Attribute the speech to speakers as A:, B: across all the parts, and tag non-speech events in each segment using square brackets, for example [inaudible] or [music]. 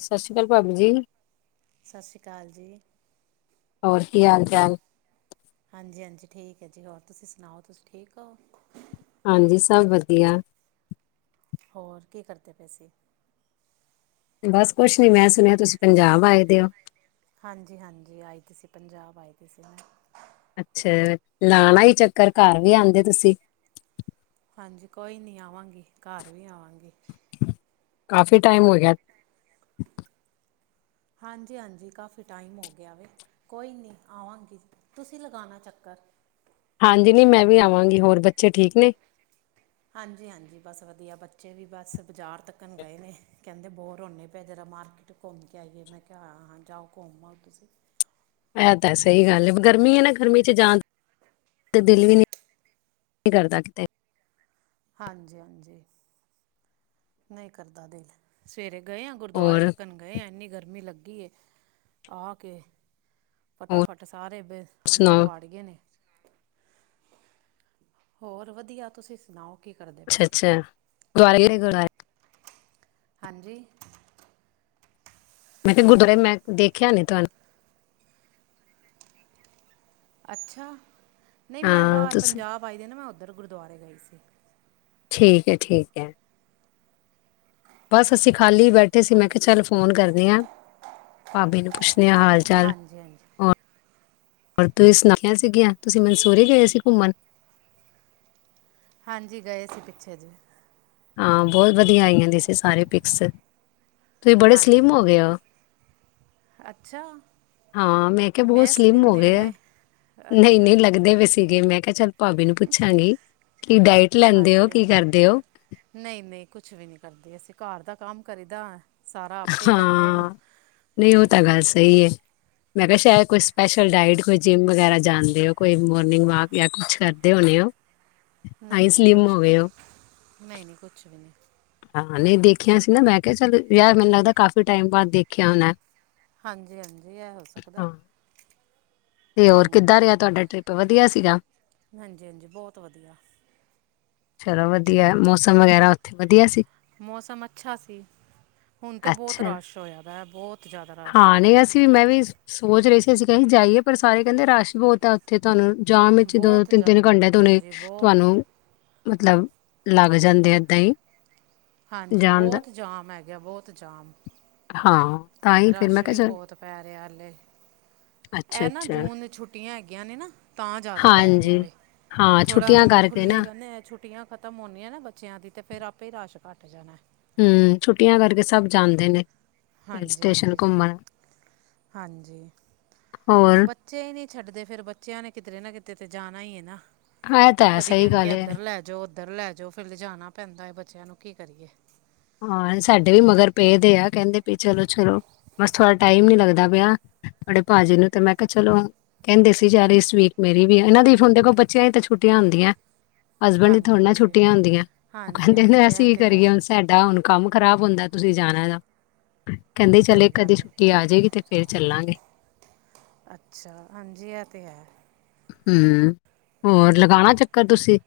A: ਸਤਿ ਸ਼੍ਰੀ ਅਕਾਲ ਭਾਬੀ ਜੀ
B: ਸਤਿ ਸ਼੍ਰੀ ਅਕਾਲ ਜੀ
A: ਹੋਰ ਕੀ ਹਾਲ ਚਾਲ।
B: ਹਾਂਜੀ ਹਾਂਜੀ ਠੀਕ ਹੈ ਜੀ ਹੋਰ ਤੁਸੀਂ ਸੁਣਾਓ ਤੁਸੀਂ ਠੀਕ ਹੋ।
A: ਹਾਂਜੀ ਸਭ ਵਧੀਆ।
B: ਹੋਰ ਕੀ ਕਰਦੇ ਪਏ ਸੀ।
A: ਬਸ ਕੁਛ ਨੀ ਮੈਂ ਸੁਣਿਆ ਤੁਸੀਂ ਪੰਜਾਬ ਆਏ ਦੇ ਓ
B: ਹਾਂਜੀ ਹਾਂਜੀ ਆਏ ਦੇ ਸੀ ਪੰਜਾਬ ਆਏ ਦੇ ਸੀ ਮੈਂ।
A: ਅੱਛਾ ਲਾਣਾ ਈ ਚੱਕਰ ਘਰ ਵੀ ਆਉਂਦੇ ਤੁਸੀਂ।
B: ਹਾਂਜੀ ਕੋਈ ਨਹੀਂ ਆਵਾਂਗੀ ਘਰ ਵੀ ਆਵਾਂਗੀ।
A: ਕਾਫੀ ਟਾਈਮ ਹੋ ਗਿਆ।
B: ਹਾਂਜੀ ਹਾਂਜੀ ਕਾਫੀ ਟਾਈਮ ਹੋ ਗਿਆ ਵੇ। ਕੋਈ ਨਹੀਂ ਆਵਾਂਗੀ ਤੁਸੀਂ ਲਗਾਉਣਾ ਚੱਕਰ।
A: ਹਾਂਜੀ ਨੀ ਮੈਂ ਵੀ ਆਵਾਂਗੀ ਹੋਰ ਬੱਚੇ ਠੀਕ ਨੇ।
B: ਹਾਂਜੀ ਹਾਂਜੀ ਬਸ ਵਧੀਆ ਬੱਚੇ ਵੀ ਬਸ ਬਾਜ਼ਾਰ ਤੱਕਣ ਗਏ ਨੇ। ਕਹਿੰਦੇ ਬੋਰ ਹੁੰਦੇ ਪਏ ਜਰਾ ਮਾਰਕੀਟ ਘੁੰਮ ਕੇ ਆਈਏ ਮੈਂ ਕਿਹਾ ਹਾਂ ਹਾਂ ਜਾਓ ਘੁੰਮ ਆਓ ਤੁਸੀਂ।
A: ਇਹ ਤਾਂ ਸਹੀ ਗੱਲ ਹੈ ਗਰਮੀ ਹੈ ਨਾ ਗਰਮੀ ਚ ਜਾਣ।
B: ਹਾਂ।
A: ਤੇ ਦਿਲ ਵੀ ਨੀ ਕਰਦਾ ਕਿਤੇ
B: ਹਾਂਜੀ ਹਾਂਜੀ। ਨਹੀਂ ਕਰਦਾ ਦਿਲ ਸਵੇਰੇ ਗਏ ਆ ਗੁਰਦੁਆਰੇ
A: ਹੋਰ
B: ਤੱਕਣ ਗਏ ਆ ਇੰਨੀ ਗਰਮੀ ਲੱਗੀ ਏ ਆ ਕੇ।
A: ਹੋਰ
B: ਫਟਾਫਟ ਸਾਰੇ ਬ ਅੰਦਰ
A: ਸੁਣਾਓ?
B: ਵੜ ਗਏ ਨੇ। ਹੋਰ ਵਧੀਆ ਤੁਸੀਂ ਸੁਣਾਓ। ਕੀ ਕਰਦੇ ਪਏ
A: ਅੱਛਾ
B: ਸੀ
A: ਅੱਛਾ ਗੁ।
B: ਹਾਂਜੀ।
A: ਮੈਂ ਕਿਹਾ ਗੁਰਦੁਆਰੇ ਮੈਂ ਦੇਖਿਆ ਨੀ ਤੁਹਾਨੂੰ।
B: ਅੱਛਾ ਨਹੀਂ ਮੈਂ
A: ਹਾਂ
B: ਬਾਹਰ
A: ਤੁਸੀਂ
B: ਪੰਜਾਬ ਆਈ ਦੀ ਨਾ ਮੈਂ ਉੱਧਰ ਗੁਰਦੁਆਰੇ ਗਈ ਸੀ।
A: ਠੀਕ ਹੈ ਠੀਕ ਹੈ। ਬਸ ਅਸੀਂ ਖਾਲੀ ਬੈਠੇ ਸੀ ਮੈਂ ਕਿਹਾ
B: ਹਾਂਜੀ
A: ਚੱਲ ਫ਼ੋਨ ਕਰਦੇ ਹਾਂ ਭਾਬੇ ਨੂੰ ਪੁੱਛਦੇ ਹਾਂ ਹਾਲ। ਚੱਲ
B: ਹਾਂਜੀ ਹਾਂਜੀ
A: ਹੋਰ ਹੋਰ ਤੁਸੀਂ ਸੁਣਾਈਆ ਸੀਗੀਆਂ ਤੁਸੀਂ ਮਨਸੂਰੀ ਗਏ ਸੀ ਘੁੰਮਣ।
B: ਹਾਂਜੀ ਗਏ ਸੀ ਪਿੱਛੇ ਜਹੇ।
A: ਹਾਂ ਬਹੁਤ ਵਧੀਆ ਆਈ ਜਾਂਦੀਆਂ ਸੀ ਸਾਰੇ ਪਿਕਸ ਤੁਸੀਂ ਬੜੇ
B: ਹਾਂਜੀ
A: ਸਲਿਮ ਹੋ ਗਏ
B: ਹਾਂਜੀ
A: ਹੋ।
B: ਅੱਛਾ
A: ਹਾਂ ਮੈਂ ਕਿਹਾ ਬਹੁਤ ਸਲਿਮ ਹੋ ਗਏ ਨਹੀਂ
B: ਅੱਛਾ
A: ਨਹੀਂ ਲ ਲਗਦੇ ਵੀ ਸੀਗੇ ਮੈਂ ਕਿਹਾ ਚੱਲ ਭਾਬੀ ਨੂੰ ਪੁੱਛਾਂਗੀ ਕਿ ਡਾਇਟ ਲੈਂਦੇ ਹੋ
B: ਹਾਂਜੀ
A: ਕੀ
B: ਹਾਂਜੀ
A: ਕਰਦੇ ਹੋ
B: ਨਹੀਂ ਨਹੀਂ ਕੁਛ ਵੀ ਨਹੀਂ ਕਰਦੇ ਅਸੀਂ ਘਰ ਦਾ ਕੰਮ ਕਰੀਦਾ। ਸਾਰਾ ਆਪੇ ਹੀ ਕਰਨੇ ਆ
A: ਹਾਂ ਨਹੀਂ ਉਹ ਤਾਂ ਗੱਲ ਸਹੀ ਹੈ। ਮੈਂ ਕਿਹਾ ਸ਼ਾਇਦ ਕੋਈ ਸਪੈਸ਼ਲ ਡਾਇਟ ਕੋਈ ਜਿੰਮ ਵਗੈਰਾ ਜਾਂਣਦੇ ਹੋ ਕੋਈ ਮੋਰਨਿੰਗ ਵਾਕ ਜਾਂ ਕੁਛ ਕਰ ਕਰਦੇ ਹੋਣੇ ਹੋ ਤਾਂ ਹੀ
B: ਨਹੀਂ ਨਹੀਂ
A: ਸਲਿਮ
B: ਕੁਛ
A: ਹੋ
B: ਵੀ
A: ਗਏ
B: ਨਹੀਂ
A: ਹੋ
B: ਨਹੀਂ ਨਹੀਂ ਕੁਛ ਵੀ ਨਹੀਂ।
A: ਹਾਂ ਨਹੀਂ ਦੇਖਿਆ ਸੀ ਨਾ ਮੈਂ ਕਿਹਾ ਚੱਲ ਯਾਰ ਮੈਨੂੰ ਲੱਗਦਾ ਕਾਫ਼ੀ ਟਾਈਮ ਬਾਅਦ ਦੇਖਿਆ ਹੋਣਾਂ
B: ਹਾਂਜੀ ਹਾਂਜੀ ਇਹ ਹੋ ਸਕਦਾ
A: ਤੇ ਹੋਰ
B: ਹਮ।
A: ਕਿੱਦਾਂ ਰਿਹਾ ਤੁਹਾਡਾ ਟ੍ਰਿਪ ਵਧੀਆ ਸੀਗਾ
B: ਹਾਂਜੀ ਹਾਂਜੀ ਬਹੁਤ ਵਧੀਆ।
A: ਚਲੋ ਵਧੀਆ, ਮੌਸਮ ਵਗੈਰਾ ਉੱਥੇ ਵਧੀਆ ਸੀ।
B: ਮੌਸਮ ਅੱਛਾ ਸੀ। ਹੁਣ ਤੇ ਬਹੁਤ
A: ਅੱਛਾ
B: ਰਸ਼ ਹੋਇਆ ਵਾ ਬਹੁਤ ਜ਼ਿਆਦਾ ਰਸ਼
A: ਹਾਂ, ਨਹੀਂ, ਅਸੀਂ ਮੈਂ ਵੀ ਸੋਚ ਰਹੀ ਸੀ। ਅਸੀਂ ਕ ਜਾਈਏ ਪਰ ਸਾਰੇ ਕਹਿੰਦੇ-ਰਸ਼ ਬਹੁਤ ਆ। ਥੇ ਤੁਹਾਨੂੰ ਜਾਮ ਵਿੱਚ ਦੋ,
B: ਬਹੁਤ
A: ਤਿੰਨ-ਤਿੰਨ ਘੰਟਿਆਂ ਤੇ
B: ਜ਼ਿਆਦਾ
A: ਉਹਨੇ
B: ਹਾਂਜੀ ਬਹੁਤ
A: ਤੁਹਾਨੂੰ ਮਤਲਬ ਲੱਗ ਜਾਂਦੇ ਏਦਾਂ ਹੀ।
B: ਹਾਂਜੀ,
A: ਜਾਣ ਦਾ
B: ਬਹੁਤ ਜਾਮ ਹੈਗਾ, ਬਹੁਤ ਜਾਮ।
A: ਹਾਂ। ਤਾਂ ਹੀ ਫਿਰ
B: ਰਸ਼
A: ਮੈਂ ਕਿਹਾ
B: ਵੀ
A: ਚਲ
B: ਬਹੁਤ ਪੈ ਰਿਹਾ ਹੱਲਲੇ।
A: ਅੱਛਾ
B: ਇਹ ਨਾ
A: ਅੱਛਾ
B: ਜੂਨ ਛੁੱਟੀਆਂ ਹੈਗੀਆਂ ਨੇ ਨਾ ਤਾਂ ਜ਼ਿਆਦਾ ਪੈ
A: ਹਾਂਜੀ
B: ਰਿਹਾ ਵੈ।
A: ਹਾਂ
B: ਥੋੜ੍ਹਾ
A: ਛੁੱਟੀਆਂ
B: ਹੁਣ
A: ਕਰਕੇ
B: ਖੁੱਲ੍ਹੇਗਾ ਨਾ ਛੁੱਟੀਆਂ ਖ਼ਤਮ ਹੁੰਦੀ ਹ ਨਾ ਬੱਚਿਆਂ ਦੀ ਤਾਂ ਫਿਰ ਆਪੇ ਹੀ ਰਸ਼ ਘੱਟ ਜਾਣਾ।
A: ਹਮ, ਛੁੱਟੀਆਂ ਕਰਕੇ ਸਭ ਜਾਂਦੇ ਨੇ ਹ
B: ਹਾਂਜੀ
A: ਸਟੇਸ਼ਨ
B: ਹਾਂਜੀ
A: ਘੁੰਮਣ। ਹੋਰ
B: ਚੇ ਹੀ ਨਹੀਂ ਛੱਡਦੇ ਫੇਰ ਬੱਚਿਆਂ ਨੇ ਕਿਤੇਰੇ ਨਾ ਕਿਤੇ ਤੇ ਜਾਣਾ ਹੀ ਹੈ ਨਾ
A: ਹੈ ਤਾਂ ਹੈ
B: ਕਦੀ
A: ਸਹੀ
B: ਕਹਿਣਗੇ
A: ਗੱਲ ਹੈ
B: ਇੱਧਰ ਲੈ ਜਾਓ, ਉੱਧਰ ਲੈ ਜਾਓ, ਫਿਰ ਜਾਣਾ ਪੈਂਦਾ ਹੈ ਬੱਚਿਆਂ ਨੂੰ ਕੀ ਕਰੀਏ।
A: ਹਾਂ, ਸਾਡੇ ਵੀ ਮਗਰ ਪਏਦੇ ਆ। ਕਹਿੰਦੇ ਵੀ ਚਲੋ-ਚਲੋ ਬਸ, ਥੋੜਾ ਟਾਈਮ ਨੀ ਲੱਗਦਾ ਪਿਆ। ਤੁਹਾਡੇ ਭਾਜੀ ਨੂੰ ਤੇ ਮੈਂ ਕਿਹਾ- ਚਲੋ। ਕਹਿੰਦੇ ਸੀ ਯਾਰ ਸਵੀਟ ਮੇਰੀ ਵੀ ਆ। ਇਹਨਾਂ ਦੀ ਫ ਹ ਦੇਖ ਕੋਲ ਬੱਚਿਆਂ ਹੀ ਛੱਟੀਆਂ ਹੁੰਦੀਆਂ। ਹਸਬੈਂਡ ਦੀ
B: ਹਾਂਜੀ
A: ਥੋੜੇ ਨਾ
B: ਹਾਂਜੀ
A: ਛੁੱਟੀਆਂ ਹੁੰਦੀਆਂ, ਉਹ
B: ਹਾਂਜੀ
A: ਕਹਿੰਦੇ-
B: ਹਾਂਜੀ ਇਹ
A: ਅਸੀਂ ਕੀ
B: ਤੇ ਹੈ
A: ਕਰੀਏ ਸਾਡਾ ਹੁਣ ਕੰਮ ਖ਼ਰਾਬ ਹੁੰਦਾ। ਤੁਸੀਂ ਜਾਣਾ ਦਾ ਕਹਿੰਦੇ- ਚਲੇ
B: ਸਹੀ
A: ਇੱਕਦੇ
B: ਗੱਲ ਹੈ
A: ਛੁੱਟੀ ਆ ਜਾਏਗੀ ਤੇ ਫੇਰ ਚੱਲਾਂਗੇ।
B: ਅੱਛਾ, ਹਾਂਜੀ ਇਹ ਤਾਂ ਹੈ।
A: ਹਮ, ਹੋਰ ਲਗਾਉਣਾ ਚੱਕਰ ਤੁਸੀਂ।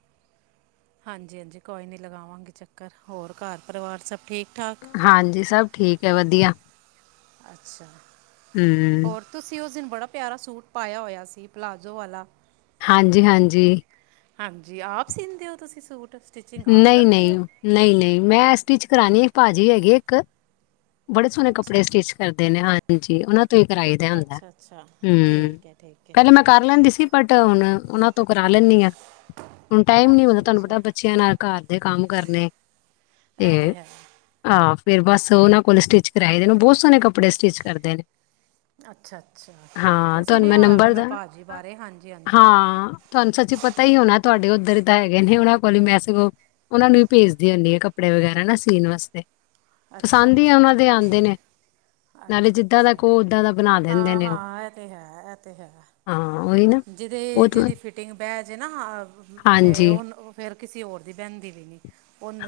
B: ਹਾਂਜੀ, ਹਾਂਜੀ। ਕੋਈ ਨਹੀਂ ਲਗਾਵਾਂਗੇ ਚੱਕਰ ਹੋਰ ਘਰ ਪਰਿਵਾਰ ਸਭ ਠੀਕ- ਠਾਕ।
A: ਹਾਂਜੀ, ਸਭ ਠੀਕ ਹੈ ਵਧੀਆ।
B: ਅੱਛਾ,
A: ਹਮ
B: ਹੋਰ? ਤੁਸੀਂ ਉਸ ਦਿਨ ਬੜਾ ਪਿਆਰਾ ਸੂਟ ਪਾਇਆ ਹੋਇਆ ਸੀ। ਪਲਾਜ਼ੋ ਵਾਲਾ।
A: ਹਾਂਜੀ, ਹਾਂਜੀ।
B: ਹਾਂਜੀ, ਆਪ ਸੀਦੇ ਹੋ ਤੁਸੀਂ ਸੂਟ। ਸਟਿਚਿੰਗ ਆਪ
A: ਨਹੀਂ,
B: ਕਰਦੇ
A: ਨਹੀਂ,
B: ਹੋ
A: ਨਹੀਂ, ਨਹੀਂ। ਮੈਂ ਸਟਿਚ ਕਰਾਉਣੀ ਭਾਜੀ ਹੈਗੀ ਇੱਕ ਬੜੇ ਸੋਹਣੇ ਕੱਪੜੇ
B: ਅੱਛਾ
A: ਸਟਿਚ ਕਰਦੇ ਨੇ ਹਾਂਜੀ, ਉਹਨਾਂ ਤੋਂ ਹੀ ਕਰਈ ਦੇ ਹੁੰਦਾ।
B: ਅੱਛਾ ਅੱਛਾ
A: ਹਮ
B: ਠੀਕ ਹੈ ਠੀਕ ਹੈ
A: ਪਹਿਲੇ ਮੈਂ ਕਰ ਲੈਂਦੀ ਸੀ, ਬਟ ਹੁਣ ਉਹਨਾਂ ਤੋਂ ਕਰਾ ਲੈਂਦੀ ਹਾਂ। ਹੁਣ ਟਾਈਮ ਨੀ ਮਤਦਾ
B: ਅੱਛਾ
A: ਤੁਹਾਨੂੰ‌ ਪਤਾ
B: ਅੱਛਾ
A: ਬੱਚਿਆਂ ਨਾਲ ਘਰ ਦੇ ਕੰਮ ਕਰਨੇ
B: ਇਹ ਤੇ ਹੈ।
A: ਆਹ, ਫੇਰ ਬਸ ਉਹਨਾਂ ਕੋਲ ਸਟਿਚ ਕਰਵਾਏ‌ ਦੇਨ, ਬਹੁਤ ਸੋਹਣੇ ਕੱਪੜੇ ਸਟਿਚ ਕਰਦੇ ਨੇ।
B: ਅੱਛਾ-ਅੱਛਾ ਠੀਕ
A: ਹਾਂ
B: ਹੈ।
A: ਤੁਹਾਨੂੰ
B: ਸੁਣਿਆ ਹੋਇਆ‌ ਮੈਂ,
A: ਨੰਬਰ
B: ਮੈਂ
A: ਦਾ
B: ਭਾਅ ਜੀ ਬਾਰੇ ਹਾਂਜੀ- ਹਾਂਜੀ।
A: ਹਾਂ ਤੁਹਾਨੂੰ ਸੱਚੀ ਪਤਾ ਹੀ ਹੋਣਾ ਤੁਹਾਡੇ, ਉੱਧਰ ਹੀ ਤਾਂ ਹੈਗੇ ਨੇ ਉਹਨਾਂ ਕੋਲ ਮੈਂ ਸਗੋਂ ਉਹਨਾਂ ਨੂੰ ਵੀ ਭੇਜਦੀ ਹੁੰਦੀ ਹੈ। ਕੱਪੜੇ ਵਗੈਰਾ ਨਾ ਸੀਣ ਵਾਸਤੇ।
B: ਅੱਛਾ-ਅੱਛਾ।
A: ਪਸੰਦ ਉਹਨਾਂ ਦੇ ਆਉਂਦੇ ਨੇ ਨਾਲੇ
B: ਅੱਛਾ
A: ਜਿੱਦਾਂ ਦਾ
B: -ਅੱਛਾ।
A: ਕਹੋ ਓਦਾਂ ਦਾ ਬਣਾ ਦਿੰਦੇ ਨੇ ਉਹ
B: ਹਾਂ-ਹਾਂ, ਇਹ ਤਾਂ ਹੈ, ਇਹ ਤਾਂ ਹੈ।
A: ਹਾਂ ਉਹੀ ਨਾ
B: ਜਿਹਦੇ,
A: ਬਹੁਤ
B: ਜਿਹਦੀ ਫਿਟਿੰਗ ਬਹਿ ਜਾੇ ਨਾ ਅਤੇ
A: ਹਾਂਜੀ,
B: ਉਹ ਫਿਰ ਕਿਸੇ ਹੋਰ ਦੀ ਬਹਿੰਦੀ ਵੀ ਨਹੀਂ,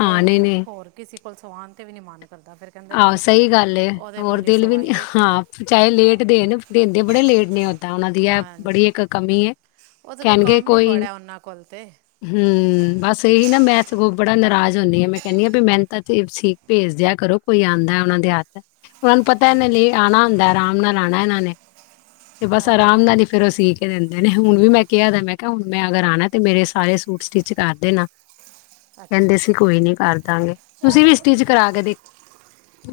A: ਹਾਂ ਨਹੀਂ-ਨਹੀਂ
B: ਹੋਰ ਕਿਸੇ ਕੋਲ ਸਵਾਉਣ 'ਤੇ ਵੀ ਨਹੀਂ ਮਨ ਕਰਦਾ ਫਿਰ ਕਹਿੰਦਾ
A: ਆਹੋ,
B: ਬੰਦਾ
A: ਸਹੀ ਗੱਲਹੈ।
B: ਉਹਦੇ
A: ਹੋਰ
B: ਕੋਲ ਹੀ
A: ਦਿਲ ਵੀ ਨ
B: ਸਵਾਈਏ ਤੇ
A: ਹਾਂ, ਚਾਹੇ ਲੇਟ ਦੇਣ ਦਿੰਦੇ ਬੜੇ ਲੇਟ ਨੇ‌ ਦਾਂ ਉਹਨਾਂ ਦੀ ਹੈ ਬੜੀ
B: ਹਾਂਜੀ
A: ਇੱਕ ਕਮੀ
B: ਉਹਦੇ ਕੋਲ
A: ਕਹਿਣਗੇ
B: ਕੰਮ ਹੀ
A: ਕੋਈ
B: ਬੜਾ ਉਹਨਾਂ ਕੋਲ ਤੇ ਇਹ
A: ਹਮ ਬਸ, ਇਹੀ ਨਾ ਮੈਂ ਸਗੋਂ ਬੜਾ ਨਾਰਾਜ਼ ਹੁੰਦੀ ਹ। ਮੈਂ ਕਹਿੰਦੀ- ਹਾਂ ਵੀ ਮੈਨ ਤਾਂ ਤੇਪਸੀ ਭੇਜ ਦਿਆ ਕਰੋ ਕੋਈ ਆਉਂਦਾ, ਉਹਨਾਂ ਦੇ ਹੱਥ ਉਹਨਾਂ ਨੂੰ ਪਤਾ, ਲਈ ਆਉਣਾ ਹੁੰਦਾ ਆਰਾਮ ਮੁਨ ਰਾਣਾ ਇਹਨਾਂ ਨੇ ਤੇ ਬਸ, ਆਰਾਮ ਨਾਲ ਹੀ ਫੇਰ ਉਹ ਸੀ ਏ ਦਿੰਦੇ ਨੇ, ਹੁਣ ਵੀ ਮੈਂ ਕਿਹਾ ਮੈਂ ਕਿਹਾ, ਹੁਣ ਮੈਂ ਅਗਰ ਆਉਣਾ ਤੇ ਮੇਰੇ, ਸਾਰੇ ਸੂਟ ਸਟਿਚ ਕਰ ਦੇਣਾ
B: ਅੱਛਾ
A: ਕਹਿੰਦੇ ਸੀਂ,
B: ਅੱਛਾ
A: ਕੋਈ ਨੀ ਕਰ ਦਾਂਗੇ, ਤੁਸੀਂ ਵੀ ਇਸ ਚੀਜ਼ ਕਰਾ ਕੇ ਦੇ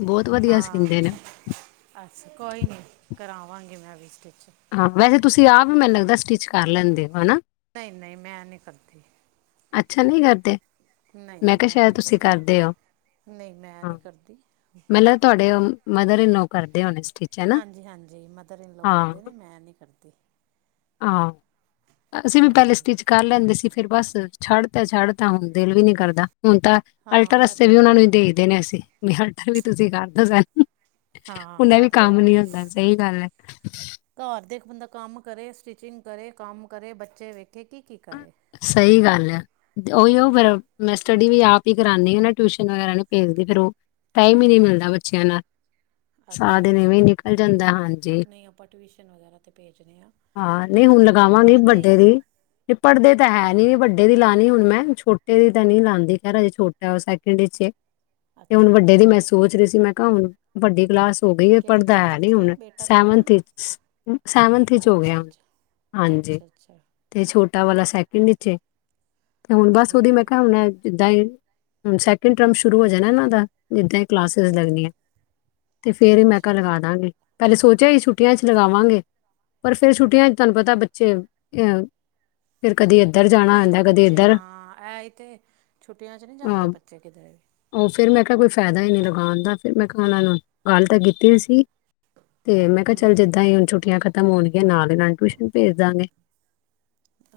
A: ਬਹੁਤ ਵਧੀਆ
B: ਹਾਂ
A: ਸੀਂਦੇ ਨੇ।
B: ਅਛ ਕੋਈ ਨੀ ਕਰਾਵਾਂਗੇ, ਮੈਂ ਵੀ ਸਟਿਚ
A: ਹਾਂ ਵੈਸੇ ਤੁਸੀਂ ਆਪ ਵੀ, ਮੈਨੂੰ ਲੱਗਦਾ, ਸਟਿਚ ਕਰ ਲੈਂਦੇ ਹੋ ਹਨਾ
B: ਨਹੀਂ- ਨਹੀਂ ਮੈਂ ਨਹੀਂ ਕਰਦੀ।
A: ਅੱਛਾ ਨਹੀਂ ਕਰਦੇ,
B: ਨਹੀਂ
A: ਮੈਂ
B: ਨਹੀਂ
A: ਕਿਹਾ ਸ਼ਾਇਦ
B: ਨਹੀਂ
A: ਤੁਸੀਂ
B: ਕਰਦੀ
A: ਕਰਦੇ ਹੋ
B: ਨਹੀਂ ਮੈਂ ਨਹੀਂ
A: ਹਾਂ
B: ਕਰਦੀ
A: ਮੈਨੂੰ ਲਗਦਾ ਤੁਹਾਡੇ ਮਦਰ ਇਨੋ ਲੌ, ਕਰਦੇ ਹੋਣੇ ਸਟੀਚ?
B: ਹਾਂਜੀ -ਹਾਂਜੀ, ਮਦਰ- ਇਨ, ਕਰਦੇ ਨੇ ਮੈਂ ਨੀ ਕਰਦੀ
A: ਹਾਂ, ਅਸੀਂ ਪਹਿਲਾਂ
B: ਹਾਂਜੀ
A: ਸਟੀਚ ਕਰ ਲੈਂਦੇ ਸੀ, ਫਿਰ ਬਸ ਛੱਡ ਤਾਂ ਛੱਡ ਤਾਂ ਹੁਣ, ਦਿਲ ਵੀ ਨਹੀਂ ਕਰਦਾ ਹੁਣ ਤਾਂ ਅਲਟਰ
B: ਹਾਂ ਇਹ
A: ਆਸਤੇ
B: ਤੇ
A: ਵੀ
B: ਹੈ
A: ਉਹਨਾ ਨੂੰ ਦੇ ਦੇਨੇ, ਅਸੀਂ ਵੀ, ਅਲਟਰ ਵੀ ਤੁਸੀਂ ਕਰਦੌ ਸ ਹੁਣੇ
B: ਹਾਂ ਇਹ
A: ਵੀ
B: ਤੇ
A: ਕੰਮ
B: ਹੈ
A: ਨਈ ਹੁੰਦਾ, ਸਹੀ ਗੱਲ ਆ
B: ਘਰ ਦੇ ਇੱਕ ਬੰਦਾ ਕੰਮ ਕਰੇ, ਸਟਿਚਿੰਗ ਕਰੇ, ਕੰਮ ਕਰੇ, ਬੱਚੇ ਵੇਖੇ ਕੀ ਕੀ ਕਰੇ
A: ਸਹੀ ਗੱਲ ਹੈ। ਉਹੀ ਉਹ ਫਿਰ, ਮੈਂ ਸਟੱਡੀ ਵੀ ਆਪ ਹੀ ਕਰਾਉਂਦੀ ਟਿਊਸ਼ਨ ਵਗੈਰਾ, ਨਹੀਂ ਭੇਜਦੀ ਫੇਰ ਉਹ ਟਾਈਮ ਹੀ ਨਹੀਂ ਮਿਲਦਾ, ਬੱਚਿਆਂ ਨਾਲ ਸਾਰਾ
B: ਅੱਛਾ-
A: ਦਿਨ
B: ਅੱਛਾ
A: ਇਵੇਂ ਨਿਕਲ ਜਾਂਦਾ ਹਾਂਜੀ
B: ਨਹੀਂ ਆਪਾਂ ਟਿਊਸ਼ਨ ਵਗੈਰਾ 'ਤੇ, ਭੇਜਣੇ ਹਾਂ
A: ਹਾਂ ਨਹੀਂ
B: ਬੱਚੇ
A: ਹੁਣ
B: ਸਾਡੇ ਕੋਲ
A: ਲਗਾਵਾਂਗੀ
B: ਪੜ੍ਹਦੇ ਹੀ
A: ਵੱਡੇ
B: ਨਹੀਂ
A: ਦੀ, ਪੜ੍ਹਦੇ ਤਾਂ ਹੈ
B: ਹਾਂਜੀ
A: ਨਈ ਵੱਡੇ ਏਦੀ ਲਾਉਣੀ ਮੈਂ ਛੋਟੇ ਦੀ ਤਾਂ ਨਹੀਂ ਲਾਂਦੀ, ਖਹਿਰ ਅਜੇ ਛੋਟਾ ਉਹ ਸੈਕਿੰਡਵਿੱਚ ਵੇ ਤੇ ਹੁਣ
B: ਅੱਛਾ
A: ਵੱਡੇ ਦੀ
B: ਅੱਛਾ
A: ਮੈਂ ਸੋਚ ਰਹੀ ਸੀ ਮੈਂ ਕਿਹਾ ਹੁਣ ਵੱਡੀ ਕਲਾਸ ਹੋ ਗਈ
B: ਕਿਹੜੀ
A: ਪੜ੍ਹਦਾ
B: ਕਲਾਸ
A: ਹੈ ਨੀ
B: ਵਿੱਚ ਏ
A: ਹੁਣ,
B: ਬੇਟਾ ਤੁਹਾਡਾ
A: ਸੈਵਨਥ -ਸੈਵਨਥ ਵਿੱਚ ਹੋ ਗਿਆ
B: ਅੱਛਾ
A: ਹੁਣ
B: ਅੱਛਾ
A: ਹਾਂਜੀ
B: ਅੱਛਾ -ਅੱਛਾ।
A: ਤੇ ਛੋਟਾ ਵਾਲਾ ਸੈਕਿੰਡ ਵਿਚੇ ਤੇ, ਹੁਣ ਬਸ ਉਹਦੀ ਮੈਂ
B: ਠੀਕ ਹੈ
A: ਕਿਹਾ ਹੁਣ ਜਿੱਦਾਂ ਹੀ, ਹੁਣ ਸੈਕਿੰਡ ਟਰਮ ਸ਼ੁਰੂ ਹੋ ਜਾਣਾ ਇਹਨਾਂ ਦਾ ਜਿੱਦਾਂ ਹੀ ਕਲਾਸਿਸ
B: ਹਮ
A: ਲੱਗਣੀਆਂ, ਤੇ ਫੇਰ ਹੀ ਮੈ
B: ਅੱਛਾ
A: ਕਿਹਾ
B: ਅੱਛਾ
A: ਲੱਗਾ ਦਾਂਗੀ ਪਹਿਲੇ ਸੋਚਿਆ ਹੀ ਛੁੱਟੀਆਂ ਚ ਲਗਾਵਾਂਗੇ, ਪਰ ਫਿਰ ਛੁੱਟੀਆਂ ਚ, ਤੁਹਾਨੂੰ ਪਤਾ ਬੱਚੇ ਅਹ ਫਿਰ ਕਦੀ
B: ਛੁੱਟੀਆਂ ਚ
A: ਕਦੀ
B: ਬੱਚੇ
A: ਇੱਧਰ
B: ਹਾਂ ਐ ਹੀ ਤੇ, ਛੁੱਟੀਆਂ ਚ ਨਹੀਂ ਜਾਂਦੇ
A: ਅ,
B: ਬੱਚੇ ਕਿਧਰੇ ਵੀ
A: ਉਹ ਫਿਰ ਮੈਂ ਕਿਹਾ ਕੋਈ ਫਾਇਦਾ ਹੀ ਨਹੀਂ ਲਗਾਉਣ ਦਾ, ਫਿਰ ਮੈਂ ਕਿਹਾ ਉਹਨਾਂ ਨੂੰ ਗੱਲ ਤਾਂ ਕੀਤੀ ਸੀ। ਤੇ ਮੈਂ ਕਿਹਾ, ਚੱਲ ਜਿੱਦਾਂ ਹੀ ਹੁਣ ਛੁੱਟੀਆਂ ਖਤਮ ਹੋਣਗੀਆਂ, ਨਾਲ ਹੀ ਨਾਲ ਟਿਊਸ਼ਨ ਭੇਜ ਦਾਂਗੇ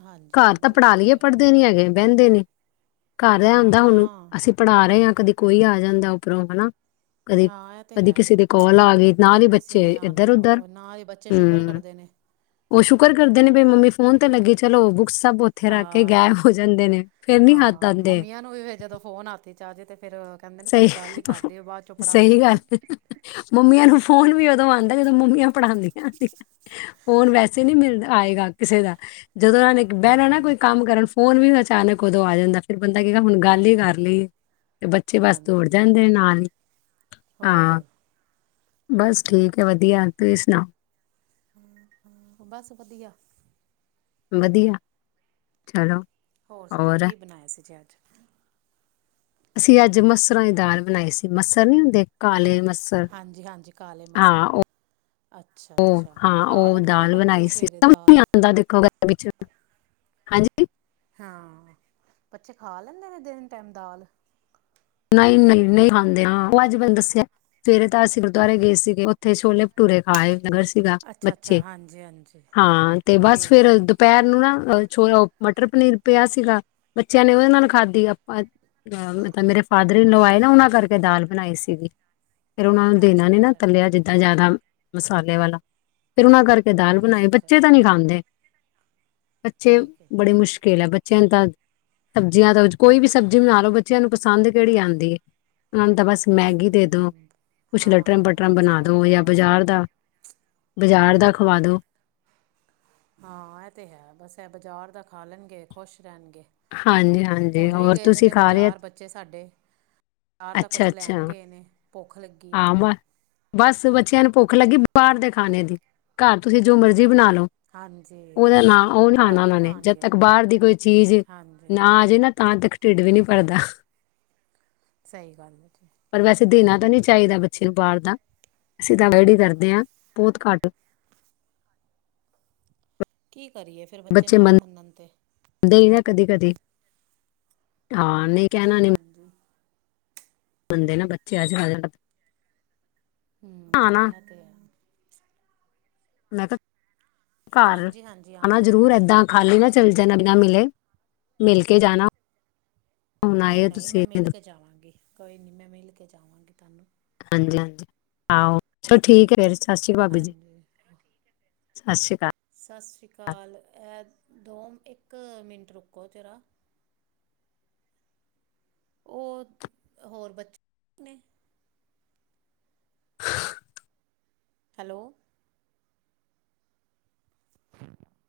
B: ਹਾਂਜੀ
A: ਘਰ ਤਾਂ
B: ਹਾਂਜੀ ਇਹ
A: ਪੜ੍ਹਾ
B: ਤੇ
A: ਲਈਏ,
B: ਹੈ
A: ਪੜ੍ਹਦੇ ਨੀ ਹੈਗੇ ਬਹਿੰਦੇ ਨੇ ਘਰ
B: ਹਾਂ
A: ਆਉਂਦਾ ਹਣੂੰ
B: ਨਾ
A: ਅਸੀਂ ਪੜ੍ਹਾ ਰਹੇ ਹਾਂ, ਕਦੇ ਕੋਈ ਆ ਜਾਂਦਾ ਉੱਪਰੋਂ ਹਨਾ
B: ਹਾਂ ਇਹ ਤੇ
A: ਕਦੇ
B: ਹੈ
A: ਕਿਸੀਂ ਦੀ ਕੋਲ ਆ ਗਈ, ਨਾਲ
B: ਕਦੀ
A: ਹੀ
B: ਕਿਸੇ
A: ਬੱਚੇ
B: ਨੇ ਆਣਾ
A: ਇੱਧਰ -ਉਧਰ
B: ਉਹ ਨਾ ਇਹ ਬੱਚੇ ਸ਼ੁਕਰ ਕਰਦੇ ਨੇ
A: ਉਹ ਸ਼ੁਕਰ ਕਰਦੇ ਨੇ ਵੀ ਮੰਮੀ ਫੋਨ ਤੇ, ਲੱਗੀ ਚਲੋ ਬੁੱਕਸ ਸਭ ਇੱਥੇ ਰੱਖ ਕੇ
B: ਹਾਂ
A: ਗੈਬ ਹੋ ਜਾਂਦੇ ਨੇ, ਫੇਰ ਨੀ ਹੱਥ
B: ਹਾਂ
A: ਆਦੇ
B: ਮੰਮੀਆਂ ਵੀ ਜਦੋਂ ਫੋਨ ਹੱਥ ਚ ਆ ਜਾਏ ਕਹਿੰਦੇ ਨੇ,
A: ਸਹੀ
B: ਪਹਿਲੇ ਗੱਲ ਹੀ ਕਰ ਲਈਏ ਬਾਅਦ ਚੋਂ ਪੜਾ
A: ਸਹੀ
B: ਲਾਂਗੇ
A: ਗੱਲ ਏ। ਮੰਮੀਆਂ ਨੂੰ, ਫੋਨ ਵੀ ਉਦੋਂ ਆਉਂਦਾ ਜਦੋਂ ਮੰਮੀਆਂ, ਪੜ੍ਹਾਉਂਦੀਆ ਫ਼ੋਨ ਵੈਸੇ ਨਹੀਂ ਮਿਲਦਾ ਆਏਗਾ ਕਿਸੇ ਦਾ, ਜਦੋਂ ਉਹਨਾਂ ਨੇ ਬਹਿਣਾ ਨਾ
B: ਹਾਂ
A: ਕੋਈ ਕੰਮ ਕਰਨ, ਫੋਨ ਵੀ ਅਚਾਨਕ ਉਦੋਂ ਆ ਜਾਂਦਾ, ਫੇਿਰ ਬੰਦਾ ਕਹੇਗਾ ਹੁਣ ਗੱਲ ਹੀ ਕਰ ਲਈਏ ਤੇ ਬੱਚੇ, ਬਸ ਦੌੜ
B: ਹਾਂਜੀ
A: ਜਾਂਦੇ
B: ਹਾਂਜੀ
A: ਨਾਲ ਹਾਂ
B: ਹੋਰ
A: ਆ ਬਸ ਠੀਕ ਹੈ, ਵਧੀਆ ਤੁਸੀਂ ਸੁਣਾਓ?
B: ਹਮ ਹਮ ਬਸ ਵਧੀਆ‌।
A: ਵਧੀਆ। ਚਲੋ
B: ਹੋਰ ਸੁਣਾਓ ਕੀ ਬਣਾਇਆਂ ਸੀ ਜੇ ਅੱਜ?
A: ਅਸੀਂ ਅੱਜ ਮਸਰਾਂ ਦੀ ਦਾਲ ਬਣਾਈ ਸੀ ਮਸਰ ਨੀ ਹੁੰਦੇ ਕਾਲੇ ਮਸਰ।
B: ਹਾਂਜੀ ਹਾਂਜੀ ਕਾਲੇ ਮਸਰ।
A: ਹਾਂ
B: ਅੱਛਾ
A: ਉਹ
B: ਅੱਛਾ ਖਾ ਲੈਂਦੇ ਨੇ ਬੱਚੇ ਸਵੇਰੇ ਦਾਲ।
A: ਬੰਦਾ ਦੇਖੋਗਾ ਵਿੱਚ ਹਾਂਜੀ।
B: ਹਾਂ ਬੱਚੇ ਖਾ ਲੈਂਦੇ ਨੇ ਦਿਨ ਟਾਈਮ ਦਾਲ।
A: ਨਹੀਂ ਨਹੀਂ ਨਹੀਂ ਖਾਂਦੇ ਉਹ ਅੱਜ ਮੈਨੂੰ ਦੱਸਿਆ ਸਵੇਰੇ ਤਾਂ ਅਸੀਂ ਗੁਰਦੁਆਰੇ ਗਏ ਸੀਗੇ ਉੱਥੇ ਛੋਲੇ ਭਠੂਰੇ ਖਾਏ। ਸੀਗਾ
B: ਅੱਛਾ ਅੱਛਾ
A: ਬੱਚੇ
B: ਹਾਂਜੀ ਹਾਂਜੀ
A: ਹਾਂ ਤੇ ਬਸ
B: ਠੀਕ ਹੈ
A: ਫੇਿਰ
B: ਠੀਕ ਹੈ
A: ਦੁਪਹਿਰ ਨੂੰ ਨਾ ਛੋ ਮਟਰ ਪਨੀਰ ਪਿਆ ਸੀਗਾ ਬੱਚਿਆਂ ਨੇ ਉਹਦੇ ਨਾਲ ਖਾਧੀ ਆਪਾਂ ਮੇਰੇ ਨਵਾਏ ਨਾ ਉਹਨਾਂ ਕਰਕੇ ਦਾਲ ਬਣਾਈ ਸੀਗੀ ਫੇਿਰ ਉਹਨਾ ਨੂੰ ਦੇਣਾ
B: ਅੱਛਾ
A: ਨੇ ਨਾ
B: ਅੱਛਾ
A: ਕੱਲਿਆ ਜਿੱਦਾਂ ਜਿਆਦਾ। ਮਸਾਲੇ ਵਾਲਾ ਫਿਰ ਉਹਨਾਂ ਕਰਕੇ ਦਾਲ
B: ਅੱਛਾ
A: ਬਣਾਏ
B: ਅੱਛਾ
A: ਬੱਚੇ ਤਾਂ ਨਹੀਂ ਖਾਂਦੇ। ਬੱਚੇ
B: ਠੀਕ ਹੈ
A: ਬੜੀ ਮੁਸ਼ਕਿਲ ਹੈ ਬੱਚੇ ਬੱਚਿਆਂ ਨੂੰ ਤਾਂ ਸਬਜ਼ੀਆਂ ਦਾ ਕੋਈ ਵੀ ਸਬਜ਼ੀ ਬਣਾ ਲਓ ਬੱਚਿਆਂ ਨੂੰ ਪਸੰਦ ਕਿਹੜੀ ਆਉਂਦੀ ਹੈ ਉਹਨਾਂ ਨੂੰ ਤਾਂ ਬਸ ਮੈਗੀ ਦੇ ਦੋ
B: ਹਮ
A: ਕੁਛ
B: ਹਾਂ
A: ਲਟਰਾਂ
B: ਹਾਂ
A: ਪਟਰਾਂ ਬਣਾ
B: ਬੱਚਿਆਂ ਨੂੰ
A: ਦੋ
B: ਤੇ
A: ਜਾਂ
B: ਬਸ
A: ਬਜ਼ਾਰ ਦਾ ਬਜ਼ਾਰ ਦਾ ਖਵਾ ਦੋ।
B: ਹਾਂ ਐ ਤੇ ਹੈ ਬਸ ਏਹ ਬਜ਼ਾਰ ਦਾ ਖਾ ਲੈਣਗੇ ਖੁਸ਼ ਰਹਿਣਗੇ।
A: ਹਾਂਜੀ ਹਾਂਜੀ
B: ਹੋਨ ਵੀ
A: ਹੋਰ
B: ਗਏ ਦੇ
A: ਤੁਸੀਂ
B: ਨੇ
A: ਖਾ ਰਹੇ
B: ਬਜਾਰ ਬੱਚੇ ਸਾਡੇ। ਆਰ ਦਾ
A: ਅੱਛਾ
B: ਕੋੱਛ
A: ਅੱਛਾ
B: ਲੈਨ ਗਏ ਨੇ, ਭੋਖ ਲੱਗ
A: [unintelligible] ਬਸ ਬੱਚੇਆਂ ਨੂੰ ਭੁੱਖ ਲੱਗੀ ਬਾਰ ਦੇ ਖਾਣੇ ਦੀ, ਘਰ ਤੁਸੀ ਜੋ ਮਰਜੀ ਬਨਾ ਲੋ।
B: ਹਾਂਜੀ
A: ਓਦੇ ਨਾਲ ਓ
B: ਘਰ
A: ਲਿਆਨਾ
B: ਨਹੀਂ
A: ਓਨਾਂ ਨੇਂ, ਜਦ
B: ਖਾਣਗੇ
A: ਤੱਕ ਬਾਰ ਦੀ ਕੋਈ ਚੀਜ਼
B: ਹਾਂਜੀ
A: ਨਾ ਆ ਜਾਏ ਨਾ, ਤਾਂ ਤੱਕ ਢਿੱਡ ਵੀ ਨੀ ਭਰਦਾ।
B: ਸਈ ਗੱਲ ਐ ਜੀ।
A: ਪਰ ਵੈਸੇ ਦੇਨਾ ਤਾਂ ਨੀ ਚਾਈਦਾ ਬੱਚੇ ਨੂੰ ਬਾਰ ਦਾ, ਅਸੀਂ ਤਾਂ ਅਵੋਇਡ ਈ ਕਰਦੇ ਆਂ ਬੋਤ ਘੱਟ
B: ਕੀ ਕਰੀਏ ਫਿਰ ਬੱਚੇ ਨਾ ਮੰਨਣ ਤੇ?
A: ਦੇਈ ਦਾ ਕਦੀ-ਕਦੀ ਹਾਂ ਨਈ
B: ਹਾਂਜੀ।
A: ਮੰੰਦੇ ਨਾ ਬੱਚੇ [unintelligible]
B: ਹੂੰ,
A: ਹਾਂ ਨਾ
B: ਐ ਤੇ ਹੈ।
A: ਮੈਂ ਤਾ ਘਰ
B: ਹਾਂਜੀ ਹਾਂਜੀ
A: ਆ ਨਾ
B: ਆਵਾਂਗੀ
A: ਜ਼ਰੂਰ
B: ਮੈਂ
A: ਏਦਾਂ ਖਾਲੀ ਨਾ ਚਲੇ ਜਾਨਾ ਬਿਨਾ ਮਿਲੇ, ਮਿਲ ਕੇ ਜਾਨਾ।
B: ਨਈ-ਨਈ, ਮੈਂ ਮੇਲ ਕੇ ਜਾਵਾਂਗੀ। ਕੋਈ ਨੀ ਮੈਂ ਮੇਲ ਕੇ ਜਾਵਾਂਗੀ ਤਾਨੂੰ।
A: ਹਾਂਜੀ ਹਾਂਜੀ ਆਹੋ ਚਲੋ ਠੀਕ ਹੈ ਫੇਰ। ਸਸ਼੍ਰੀ ਕਾ ਭਾਬੀ ਜੀ,
B: ਹਾਂਜੀ।
A: ਸਸ਼੍ਰੀ ਕਾਲ।
B: ਸਸ ਸ਼੍ਰੀ ਕਾਲ, ਇਹ ਦੋ, ਇੱਕ ਮਿੰਟ ਰੁਕੋ ਜਰਾ। ਓ ਹੋਰ ਬਚ ਨੇ।
A: ਹ [inaudible] [inaudible]
B: ਹੈਲੋ। [inaudible]